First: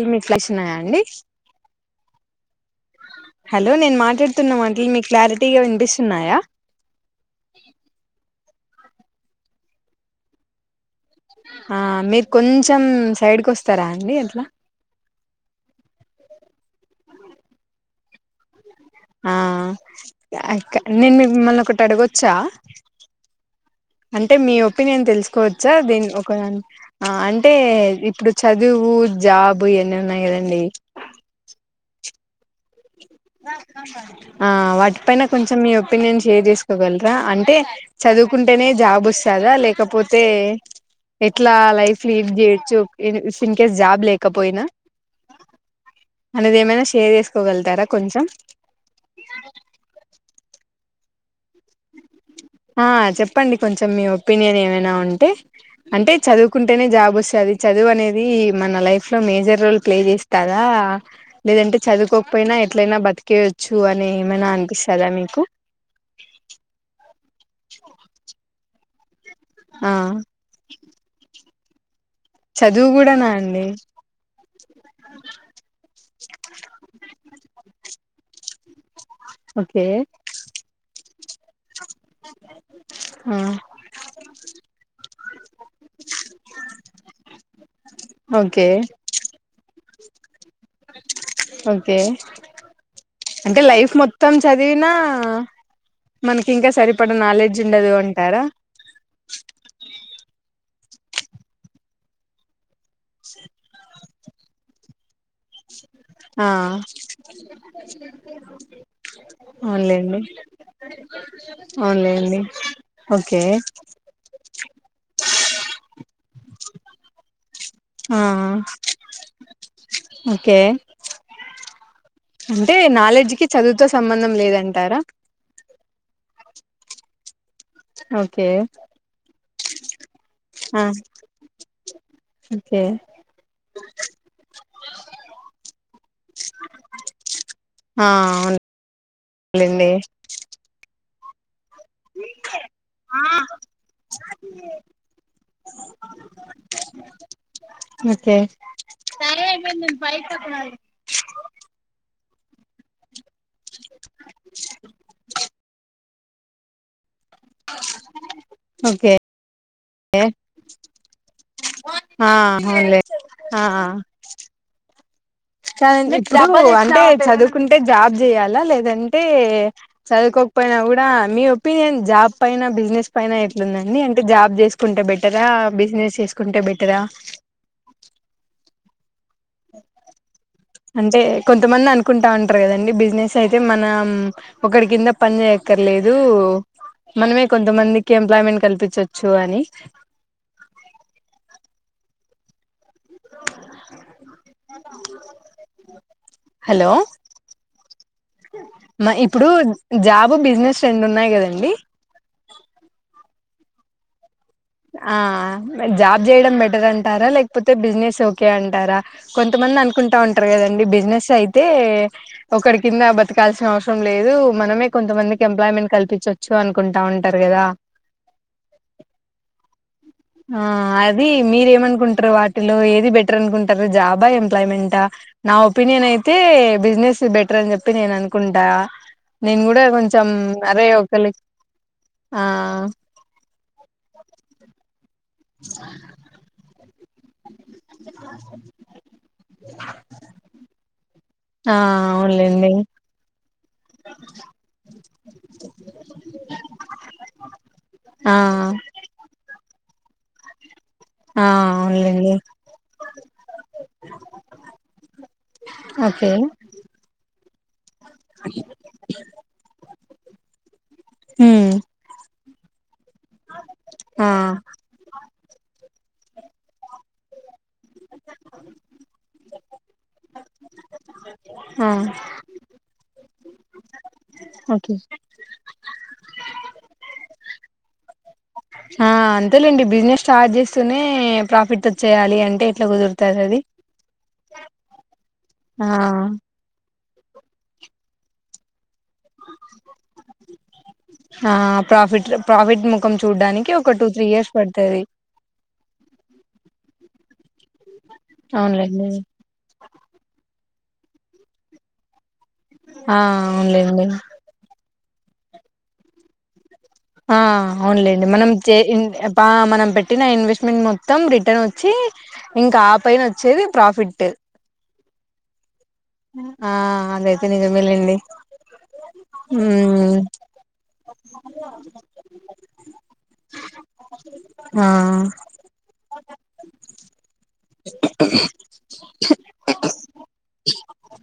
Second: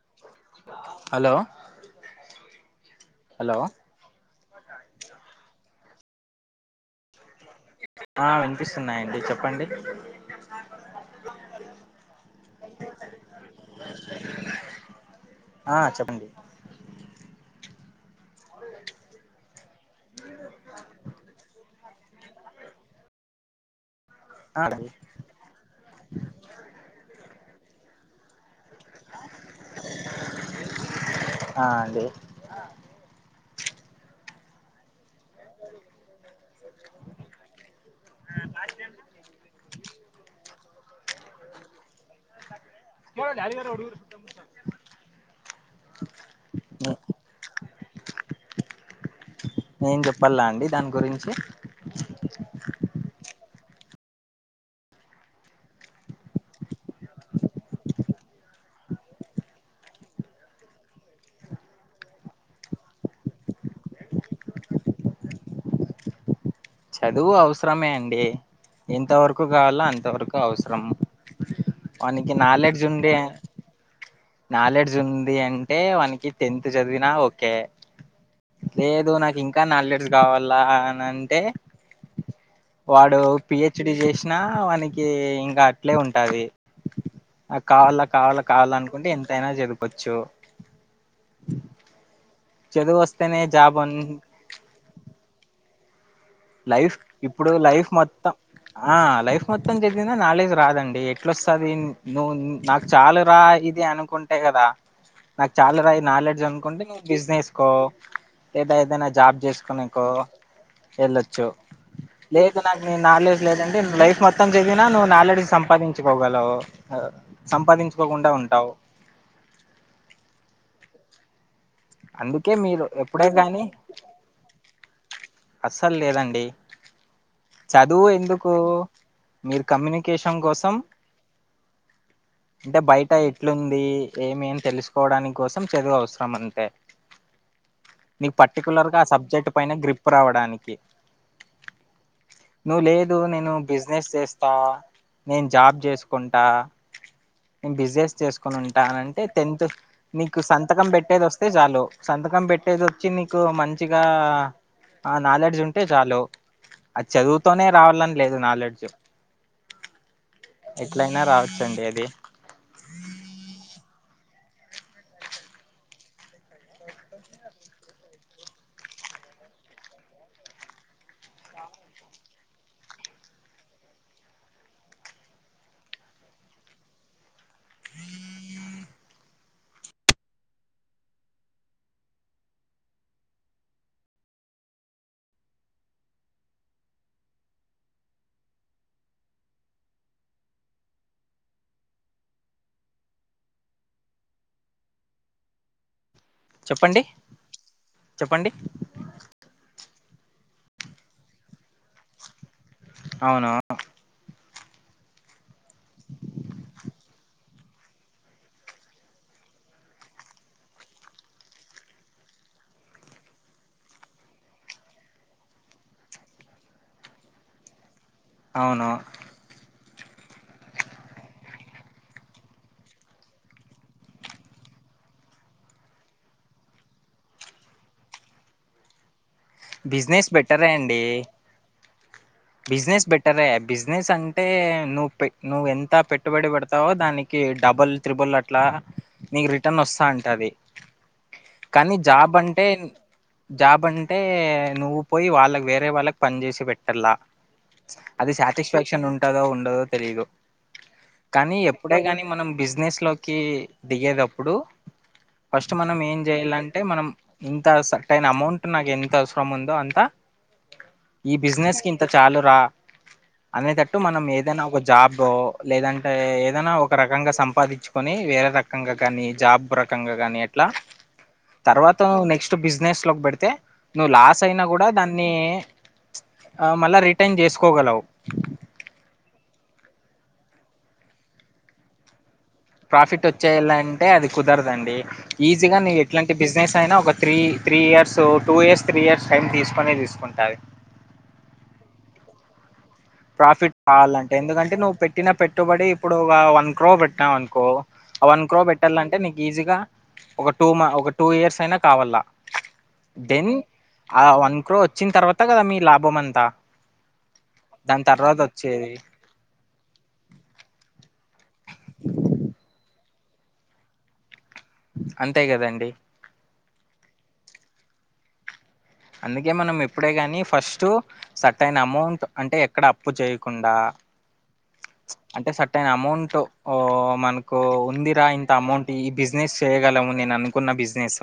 లు మీ ఫ్లాస్ ఉన్నాయా అండి హలో హలో నేను మాట్లాడుతున్నాం అంటి మీకు క్లారిటీగా వినిపిస్తున్నాయా, ఆ వినిపిస్తున్నాయండి చెప్పండి. ఆ మీరు కొంచెం సైడ్కి వస్తారా అండి ఎట్లా ఆ చెప్పండి ఆ నేను మిమ్మల్ని ఒకటి అడుగొచ్చా అంటే మీ ఆ అండి ఒపీనియన్ తెలుసుకోవచ్చా దీని ఒక అంటే ఇప్పుడు చ చదువు జాబ్ అన్ని ఉన్నాయి కదండి [unintelligible] ఆ వాటి పైన కొంచెం మీ ఒపీనియన్ షేర్ చేసుకోగలరా అంటే చ చదువుకుంటేనే జాబ్ వస్తదా లేకపోతే ఎట్లా లైఫ్ లీడ్ చేయొచ్చు, ఇ ఇన్ కేస్ జాబ్ లేకపోయినా అనేది ఏమైనా షేర్ చేసుకోగలుతారా, కొంచెం నేను చెప్పాల అండి దాని గురించి ఆ చెప్పండి కొంచెం మీ ఒపీనియన్ ఏమైనా ఉంటే అంటే చదువుకుంటేనే జాబ్ వస్తాది చదువు అనేది మన లైఫ్ లో మేజర్ రోల్ ప్లే చేస్తారా లేదంటే చదువుకోకపోయినా ఎట్లైనా బతికేయవచ్చు అని ఏమైనా అనిపిస్తాదా మీకు [unintelligible] చదువు అవసరమే అండి ఇంతవరకు కావాలో ఆ అంతవరకు అవసరం వానికి నాలెడ్జ్ చదువు ఉండే కూడానా అండి నాలెడ్జ్ ఉంది అంటే వానికి టెన్త్ చదివినా ఒకే లేదు నాకు ఇంకా ఓకే నాలెజ్ కావాలా అని అంటే [unintelligible] వాడు ఆ పిహెచ్డి చేసినా వానకి ఇంకా అట్లే ఉంటాది. ఆ కావాల కావాలా ఓకే కావాల అనుకుంటే ఎంతయినా చదుకోవచ్చు, ఓకే చదువు వస్తేనే అంటే జాబ్ లైఫ్ అన్ మొత్తం చదివినా మనకి ఇంకా లైఫ్ సరిపడ ఇప్పుడు నాలెడ్జ్ లైఫ్ ఉండదు మొత్తం అంటారా ఆ లైఫ్ మొత్తం చదివినా నాలెడ్జ్ రాదండి. అండి ఎట్లొస్తది నువ్వు నాకు చాలా రా ఇది అనుకుంటే కదా నాకు చాలా రా నాలెడ్జ్ ఆ అనుకుంటే నువ్వు బిజినెస్కో, లేదా ఏదైనా జాబ్ చేసుకునికో అవునులేండి [unintelligible] అవునులేండి లేదు నాకు నీ నాలెడ్జ్ ఓకే లేదండి లైఫ్ మొత్తం చదిిన నువ్వు నాలెడ్జ్ సంపాదించకోవ ఓగాలు ఆ సంపాదించుకోకుండా ఆ! ఉంటావు. ఓకే అందుకే అంటే మీరు ఎప్పుడే నాలెడ్జ్కిి గాని చదువుతో సంబంధం లేదంటారా, అస్సలు లేదండి చదువు ఓకే ఎందుకు మీరు కమ్యూనికేషన్ కోసం ఆ అంటే ఓకే బయట ఎట్లుంది ఏమి అని తెలుసుకోవడా కోసం చదువు అవసరం అంటే ఆ నీకు పర్టికులర్గా ఆ సబ్జెక్ట్ పైన అవునులేండి గ్రిప్ రావడానికి నువ్వు లేదు నేను బిజినెస్ చేస్తా నేను జాబ్ చేసుకుంటా నేను బిజినెస్ ఓకే చేసుకొని ఉంటానంటే టెన్త్ నీకు సంతకం పెట్టేది వస్తే చాలు సంత కం పెట్టేది వచ్చి నీకు మంచిగా ఆ నాలెడ్జ్ ఉంటే చాలు అది చదువుతోనే రావాలని లేదు నాలెడ్జ్ ఓకే ఎట్లయినా రావచ్చండి అది ఆ అవునులే మీకు అంటే చదువుకుంటే జాబ్ చేయాలా లేదంటే చదువుకో పోయినా కూడా మీ ఒపీనియన్ జాబ్ పైన బిజినెస్ పైైన ఎట్లుందండి అంటే జాబ్ చేసుకుంటే బెటరా ఆ బిజినెస్ చేసుకుంటే బెటరా ఆ అంటే కొంతమంది అనుకుంటా ఉంటారు కదండి బిజినెస్ అయితే మనం ఒకరి కింద పని చెయాక్కర్లేదు మనమే కొంతమందికి ఎంప్లాయ్మెంట్ కల్పించోచ్చు అని హలో చెప్పండి చెప్పండి మా ఇప్పుడు జాబ్ బిజినె స్ రెండు ఉన్నాయి కదండి అవును ఆ లైక్ జాబ్ చేయడం బెటర్ అంటారా లేక్ కాపోతే బిజినెస్ ఓకే అంటారా కొంతమంది అనుకుంటా ఉంటారు కదండి బిజినెస్ అయితే ఒకరి కింద బతకాల్సిన అవసరం లేదు మనమే కొంతమందికి ఎంప్లాయ్మెంట్ కల్పించవచ్చు అనుకుంటా ఉంటారు క దా అవును ఆ అది మీరేమనుకుంటారు వాటిలో ఏది బెటర్ అనుకుంటారు జాబా ఎంప్లాయ్మెంటా నా ఒపీనియన్ అయితే బిజినెస్ బెటర్ అని చెప్పి నేను అనుకుంటా నేను కూడా కొంచెం బిజినెస్ బెటరే అరే అండి ఒకలి ఆ బిజినెస్ బెటరే బిజినెస్ అంటే నువ్వు పె నువ్వ ఎంత పెట్టుబడి పెడతావో దానికి కి డబుల్ త్రిబుల్ అట్లా నీకు రిటర్న్ వస్తా అంటది ఆ కానీ జాబ్ అంటే అవునులేండి జాబ్ అంటే నువ్వు పోయి వాళ్ళకి వేరే వాళ్ళకి పని చేేసి పెట్టల్ల అది ఆ సాటిస్ఫాక్షన్ ఉంటదో ఉండదో తెలీదు ఆ కానీ ఎప్పుడే కాని అవునులేండి మనం బిజినెస్ లోకి దిగేదప్పుడు ఫస్ట్ మనం ఏం ఓకే చెయాలంటే మనం ఇంత సటైన్ అమౌంట్ నాకేంత అవసరం ఉందో అంత ఈ ఉమ్ బిజినెస్ కి ఇంత చాలు రా అనేటట్టు మనం ఆ ఏదైనా ఒక జాబో లేదం అంటే ఏదైనా ఒక రకంగా సంపాదించుకొని వేరే రకంగా కానీ జాబ్ రకంగా కానీ ట్ల ఆ తర్వాత నెక్స్ట్ బిజినెస్ లోకి పెడితే నువ్వు లాస్ అయినా కూడా ఓకే దాన్ని మళ్ళా రిటర్న్ చేసుకోగలవు ఆ అంతేలేండి బిజినెస్ స్టార్ట్ చేస్తూనే ప్రాఫిట్ వచ్చేయాలి అం ప్రాఫిట్ వచ్చేయ్యలా అంటే అది కుదరదండి ఈజీగా ఆ నీవు ఎట్లాంటి బిజినెస్ అయినా ఒక three three years two years three years time తీసుకుొనే తీసుకుంటాది ప్రఫీడ్ ము ప్రాఫిట్ కావాలంటే ఎందుకంటే నువ్వు పెట్టిన పెట్టుబడి ఇప్పుడు ఒక వన్ క్రో పెట్టా వన్కో ఆ వన్ క్రో అవునులేండి పెట్టాలంటే నీకు ఈజీగా ఒక టూ ఒక టూ ఇయర్స్ అయినా కావాల ఆ దెన్ అవునులేండి ఆ వన్ క్రో వచ్చిన తర్వాత కదా మీ లాభం అంతా ఆ దాని అవునులేండి తర్వాత మనం జే వచ్చేది ఇన్ బా మనం పెట్టిన ఇన్వెస్ట్మెంట్ మొత్ మొత్తం రిటర్న్ వచ్చి ఇంకా ఆ పైన వచ్చేది ప్రాఫిట్ అంతే కదండి ఆ అదైతే నిజమే లేండి అందుకే మనం ఎప్పుడే కాని ఫస్ట్ సట్ అయిన అమౌంట్, అంటే ఎక్కడ అప్పు చేయకుండా ఆ అంటే సట్ అయిన అమౌంట్ ఓ మనకు ఉందిరా ఇంత అమౌంట్ ఈ బిజినెస్ చేయగలము నేను అనుకున్న బిజినెస్,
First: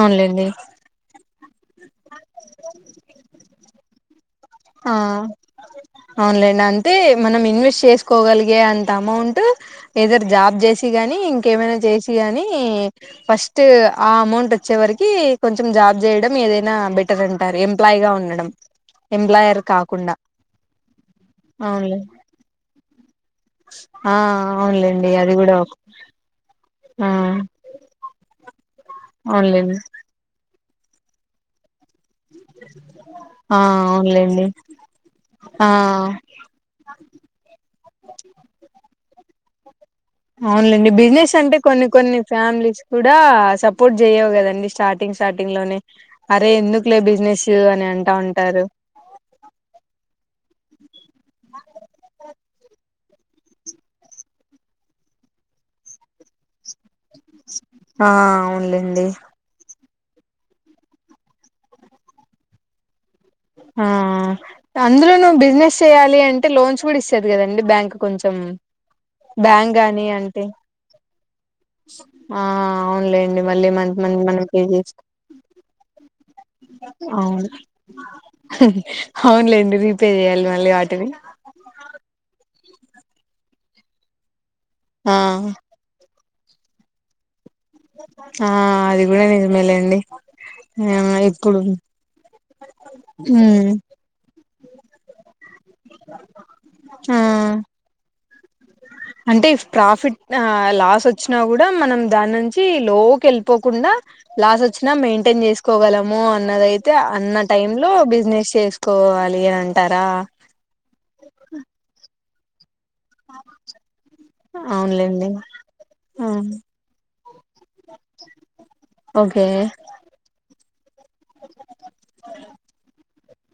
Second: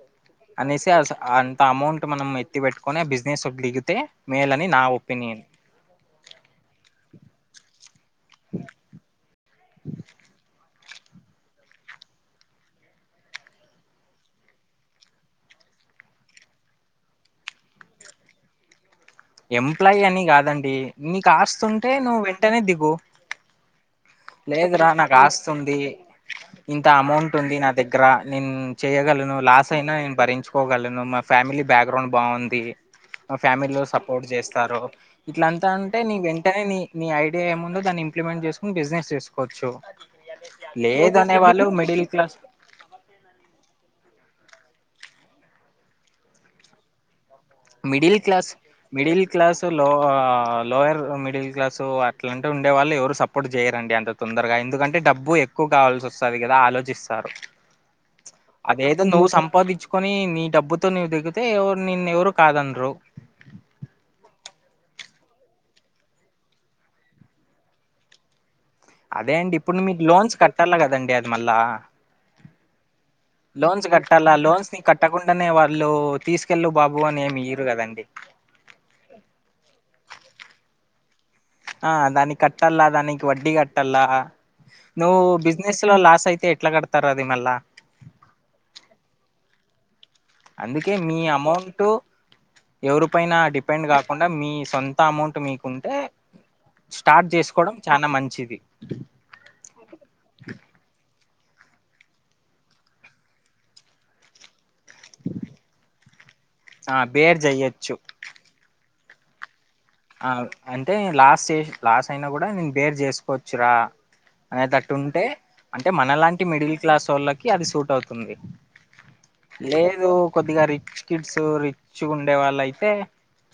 అవునులేండి అనేసి అస్ ఇంత అమౌంట్ మనం ఎత్తి పెట్టుకొని బిజినెస్ దిగితే మేల్ అని నా ఆ ఒపీనియన్ అవునులేండి అంటే మనం ఇన్వెస్ట్ చేసుకోగలిగే అంత అమౌంట్ ఏదరు జాబ్ చేసి గాని ఇంకేమైనా చేసిగాని ఫస్ట్ ఆ అమౌంట్ వచ్చే వరికి కొంచ్ జాబ్ చేయడం ఏదైనా బెటర్ అంటారు ఎంప్లాయ్గా ఉండడం ఎంప్లాయర్ ఎంప్లాయ్ కాకుండా అని కాదండి నీకు ఆస్తుంటే అవునులే నువ్వు వెంటనే దిగు ఆ లేదురా అవునులేండి నాకు అది కూడా ఒక ఆస్తుంది ఇంత ఆ అమౌంట్ ఉంది నా దగ్గర నేను చేయ్యగలను లాస్ అవునులేండి అయినా నేను భరించు కోగలను మా ఫ్యామిలీ బ్యాక్గ్రౌండ్ బాగుంది మా ఆ ఫ్యామిలీలో సపోర్ట్ అవునులేండి చేస్తారు ఇట్లంతా ఆ అంటే నీ వెంటనే నీ నీ ఐడియా ఏముందో దాని ఇంప్లిమెంట్ చేసుకుని బిజినెస్ చేసుకోవచ్చు అవునులేండి బిజినెస్ లేదనే అంటే వాళ్ళు కొన్ని మిడిల్ కొన్ని క్లాస్ ఫ్యామిలీస్ కూడా సపోర్ట్ చెయ్యవు కదా అన్ని స్టార్టింగ్ స్టార్టింగ్ లోనే అరే ఎందుకు లే బిజినెస్ అని అంటా మిడిల్ క్లాస్ ఉంటారు మిడిల్ క్లాస్ లో లోయర్ మిడిల్ క్లాస్ అట్లాంటి ఉండే వాళ్ళు ఎవరు సపోర్ట్ చేయరండి అంత తొందరగా ఎందుకంటే డబ్బు ఎక్కు కావాల్సోస్తాది కదా ఆలోచిస్తారు, ఆ అదేదో అవునులేండి నువ్వు సంపాదించు కుని నీ డబ్బుతో నీవు దిగితే ఎవరు నిన్నెవరు కాదనరు ఆ అందులో నువ్వు బిజినెస్ చెయాలి అంటే లోన్స్ కూడా ఇస్తది కదండి బ్యాంక్ కొంచెం అదే అండి బ్యాంక్ ఇప్పుడు గాని మీరు లోన్స్ అంటే కట్టాల కదండి అద్ మళ్ళ ఆ అవునులేండి మళ్ళీ లోన్స్ మంత్ మంత్ కట్టాలా మనం పే లోన్స్ ని చేస్త కట్టకుండానే వాళ్ళు తీసుకెళ్ళు బాబు అని ఏమి అవును, ఇయ్యరు కదండి అవునులేండి రీపే చెయాలి మళ్ళి ఆడ్ తెలి ఆ దానికట్టాల దానికి వడ్డీ కట్టల్ల ఆ నువ్వు బిజినెస్ లో లాస్ ఐతే తే ఎట్లా కడతారు అది మళ్ళా ఆ అది కూడా నిజమేలేండి అందుకే ఆ మీ ఇప్పుడు అమౌంట్ ఎవరి పైనా ఉమ్ డిపెండ్ కాకుండా మీ సొంత అమౌంట్ మీకుంటే ఆ స్టార్ట్ చేసుకోవడం చాన మంచిది అంటే ప్రాఫిట్ లాస్ వచ్చినా కూడా మనం దాన్నుంచి లో కెళ్ళిపోకుం డా లాసో వచ్చిన మెయింటైన్ చేసుకోగలము అన్నదైతే ఆ బేర్ అన్న టైం లో చెయ్యొచ్చు బిజినెస్ చేస్ కోవాలి అన్ ఆ అంటే లాస్ చే లాస్ అయినా కూడా నేను డేర్ చేసుకోవచ్చురా అనేటట్టు ఉంటే అవునులేండి అంటే ఆ మనలాంటి మిడిల్ క్లాసోళ్ళకి అది సూట్ అవుతుంది ఓకే లేదు కొద్దిగా రి రిచ్ కిడ్స్ రిచ్గుండే వాళ్ళు అయితే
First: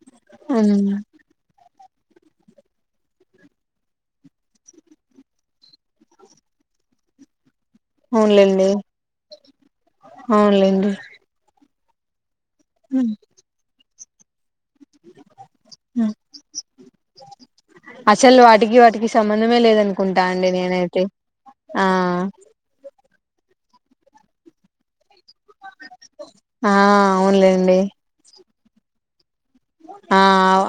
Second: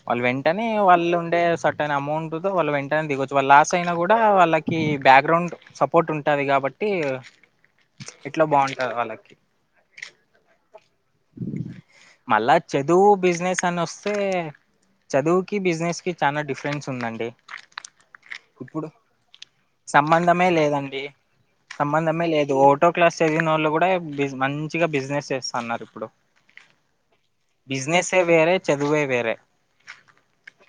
వాళ్ళు వెంటనే ఉమ్ వాళ్ళు సట్ ఐన అమౌంట్ తో వాళ్ళు వెంటనే దిగొచ్చు, వాళ్ళు లాస్ అయినా కూడా వాళ్ళకి బ్యాక్గ్రౌండ్ సపోర్ట్ ఉంటది, కాబట్టి ఇట్లా అవునులేండి బాగుంటాది వాళ్ళకి అవునులేండి మళ్ళా చదువు ఉమ్ బిజినెస్ అని వస్తే చదువుకి బిజినెస్ కి ఉమ్ చాలా డిఫరెన్స్ ఉందండి అసలు వాటికి ఇప్పుడు వాటికి సంబంధమే లేదనుకుంటా సంబంధమే అండి నేనైతే లేదండి ఆ సంబంధమే లేదు ఓటో క్లాస్ చదివిన వాళ్ళు కూడా బి మంచిగా బిజినెస్ చేస్తాన్నారు ఆ అవునులేండి బిజినెస్ ఎ వేరే చదువే వేరే ఆ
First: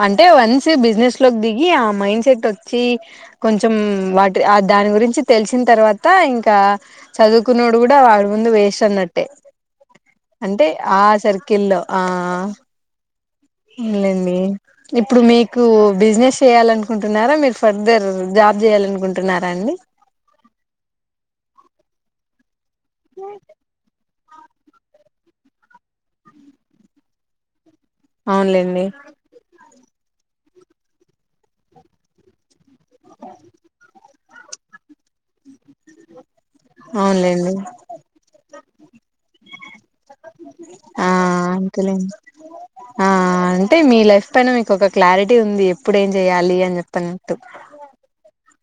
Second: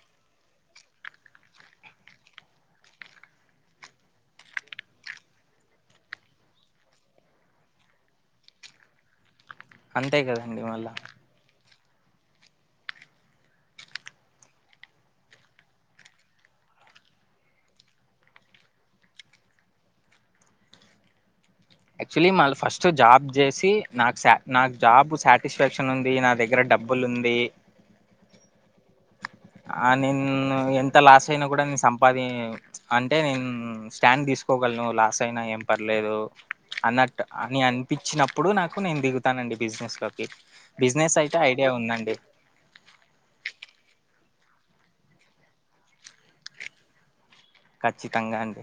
అంటే వన్స్ బిజినెస్ లోకి దిగి ఆ మైండ్ సెట్ వచ్చి కొంచం హ్మ్ వాటి ఆ దాని గురించి తెలిసిన తర్వాత ఇంకా చదువుకునోడు కూడా వాడి ముందు వేస్ ఉన్నట్టే అంతే కదండి అంటే మళ్ళా ఆ సర్కిల్ల్లో ఆ ఉనులేండి ఇప్పుడు మీకు బిజినెస్ చెయాల అనుకుంటున్నారా మీరు ఫర్దర్ జా జాబ్ చేయాలనుకుంటున్నారా అండి యాక్చువలీ మళ్ళ ఫస్ట్ జాబ్ చేసి నాకు స నాకు జాబ్ సాటిస్ఫాక్షన్ ఉంది నా దగ్గర డబ్బులు ఉంది అవునులేండి ఆ నేను ఎంత లాస్ అయినా కూడా నే సంపాది అంటే నేను స్టాండ్ తీసుకో ఓగాల నువ్వు లాస్ అయినా ఏం పర్లేదు అన్నట్టు అవునులేండి అని అనిపించినప్పుడు నాకు నేను దిగుతానండి బిజినెస్ లోకి ఆ బిజినెస్ అయితే ఐడియా ఉందండి అంతలేండి ఆ అంటే మీ లైఫ్ ఎంతైనా మీకు ఒక క్లారిటీ ఉంది ఎప్పుడు ఏం చెయాలి అని చెప్పని ఖచ్చితంగా అండి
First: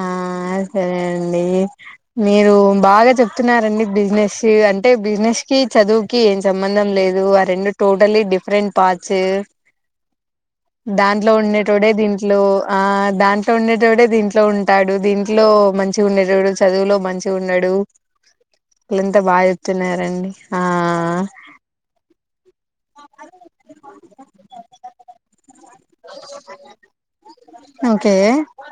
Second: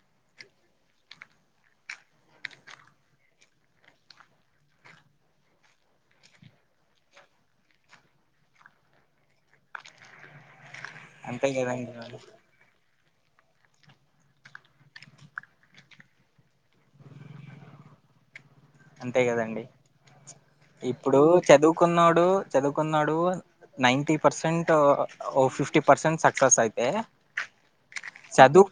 ఆ సరే అండి మీరు బాగా చెప్తున్నారండి బిజినెస్ అంటే బిజినెస్ కి చదువుకి ఏం సంబంద్ దం లేదు ఆ రెండు టోటలీ డిఫరెంట్ పార్ట్స్ దాంట్లో అంతే ఉండేటోడే కదండి మరి, దింట్లో ఆ దాంట్లో ఉండేటోడే దిం ట్లో ఉంటాడు దీంట్లో మంచిగా ఉండేటోడు చదువులో మంచి ఉండడు లే ఎంత అంతే బాగా కదండి చెప్తున్నారండి ఆ చదువుకునోడు నైన్టీ పర్సెంట్ ఓ ఫిఫ్టీ పర్సెంట్ సక్సెస్ అయితే ఓకే చదువు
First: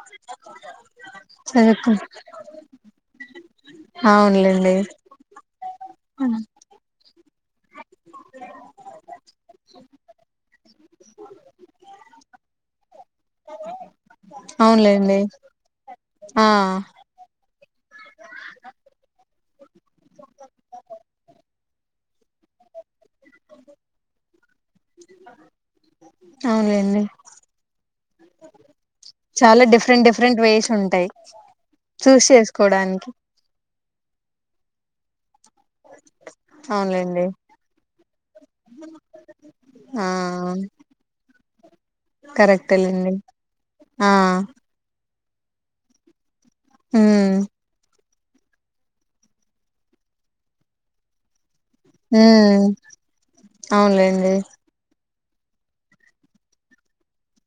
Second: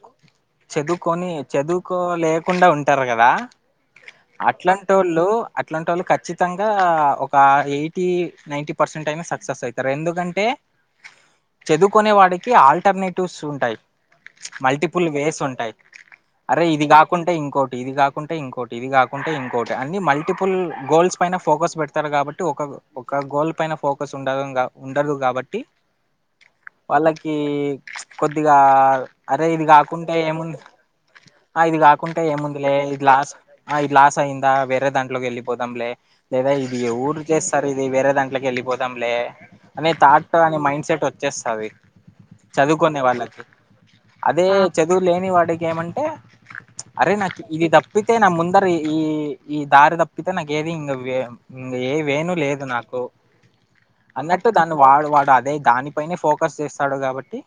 చదువుకొని చదువుకు చదువుకోలేకుండా ఉంటారు కదా అవునులేండి టోలు అట్లాంటోలు ఖచ్చితంగా ఓ క ఎయిటీ నైన్ంటీ పర్సెంట్ అయినా సక్సెస్ అయితారు ఎందుకంటే చదువుకోనే వాడికి ఆల్టర్నేట్ టుస్ ఉంటాయి మల్టిపుల్ అవునులేండి వేస్ ఉంటాయి ఆ అరే ఇది కాకుంటే ఇంకో టి ఇది కాకుంటే ఇంకోటి ఇది కాకుంటే ఇం కోట అన్ని మల్టిపుల్ గోల్స్ పైన ఫోకస్ పెడతారు కాబట్టి ఒక ఒక గోల్ పైన ఫోకస్ ఉండరం ఉండదు కాబట్టి అవునులేండి వాళ్ళకి కొద్దిగా అరే చాలా ఇది డిఫరెంట్ కాకుంటే డిఫరెంట్ ఏముంది వేస్ ఉంటాయి ఆ ఇది కాకుంటే చూస్ ఏముందులే ఇది చేసుకోవడానికి లాస్ ఆ ఇది లాస్ అయ్యిందా వేరే దాంట్లోకి వెళ్ళిపో పోదాంలే లేదా ఇది ఎవరు అవునులేండి చేస్తారు ఇది వేరే దాంట్లకి వెళ్ళిపోదాంలే అనే ఆ తాట్ అనే మైండ్ సెట్ వచ్చేస్ చదువుకోనే కరెక్టేలేండి వాళ్ళకి ఆ అదే చదువు లేని వాడికి ఏమంటే అరే నాకు ఉమ్ ఇది తప్పితే నా ముందర ఈ దారి తప్పితే నాకి ఏది ఇంగ వె ఇంగ ఎ వేను లేదు ఉమ్ నాకు అవునులేండి అన్నట్టు దాన్ని వాడు వా డ అదే దాని పైనే ఫోకస్ చేస్తాడు కాబట్టి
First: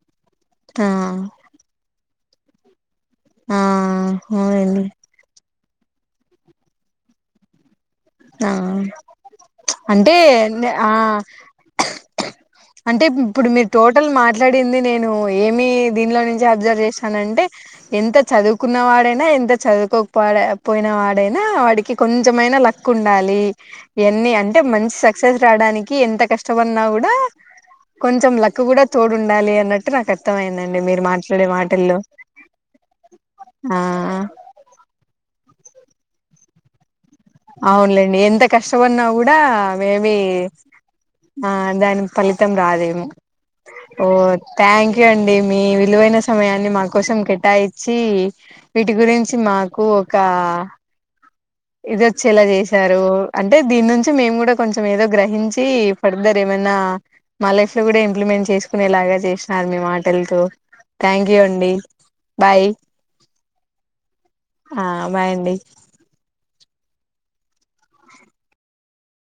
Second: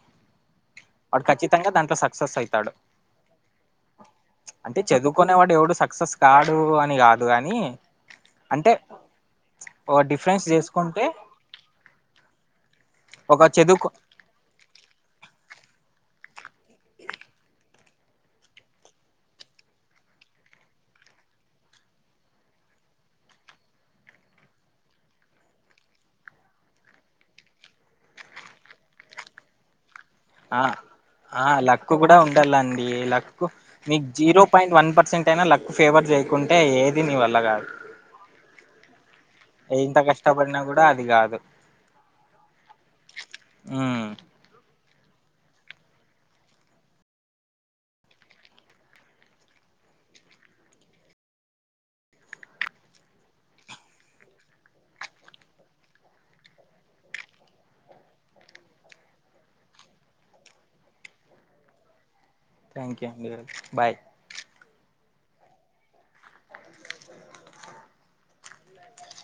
ఆ వాడు ఖచ్చితంగా దాంట్లో స క్సస్ అవుతాడు ఆ అంటే అవునండి చదువుకునేవాడు ఎవడు సక్సెస్ కాడు అని కాదు కానీ ఆ ఒక అంటే డిఫరెన్స్ ఆ చేసుకుంటే అంటే ఒక ఇప్పుడు మీరు చదువుకు టోటల్ మాట్లాడింది నేను ఏం మీ దీనిలో నుంచి అబ్జర్వ్ చేస్తానంటే ఎంత చదువుకున్న వాడైనా ఎంత చదువుకోకపడ పోయిన వాడైనా వాడికి కొంచెమైన ల కుండాలి ఇవన్నీ అంటే మంచి సక్సెస్ రాడానికి ఎంత కష్టపన్నా కూడా కొంచెం లక్ కూడా తోడుండాలి అన్నట్టు నాకు ఆ అర్థమయిందండి మీరు ఆ మాట్లాడే లక్కు మాటల్లో కూడా ఉండాలండి లక్కు ఆ మీకు జీరో పాయింట్ వ న్ పర్సెంట్ అయినా లక్ ఫేవర్ చేయకుంటే ఏద్ అవున్లేండి ఎంత కష్టపన్న కూడా ఎంత మేబి కష్టపడినా కూడా అది కాదు ఆ దాని ఫలితం రాదేమో ఓ థ్యాంక్ యూ అండి మీ విలువైన సమయాన్ని మా కోసం కేటాయించి వీటి గురించి మాకు ఒక ఆ ఇది వచ్చేలా చేశారు అంటే దీని నుంచి మేము కూడా కొంచెం ఏదో గ్రహించి ఫర్దర్ ఏమై నా మా లైఫ్ లో కూడా ఇంప్లిమెంట్ చేసుకునేలాగా చేసిన్నారు మీ మాటలతో థ్యాంక్ యూ అండి బాయ్ థ్యాంక్ యూ అండి బాయ్ ఆ బాయ్ అండి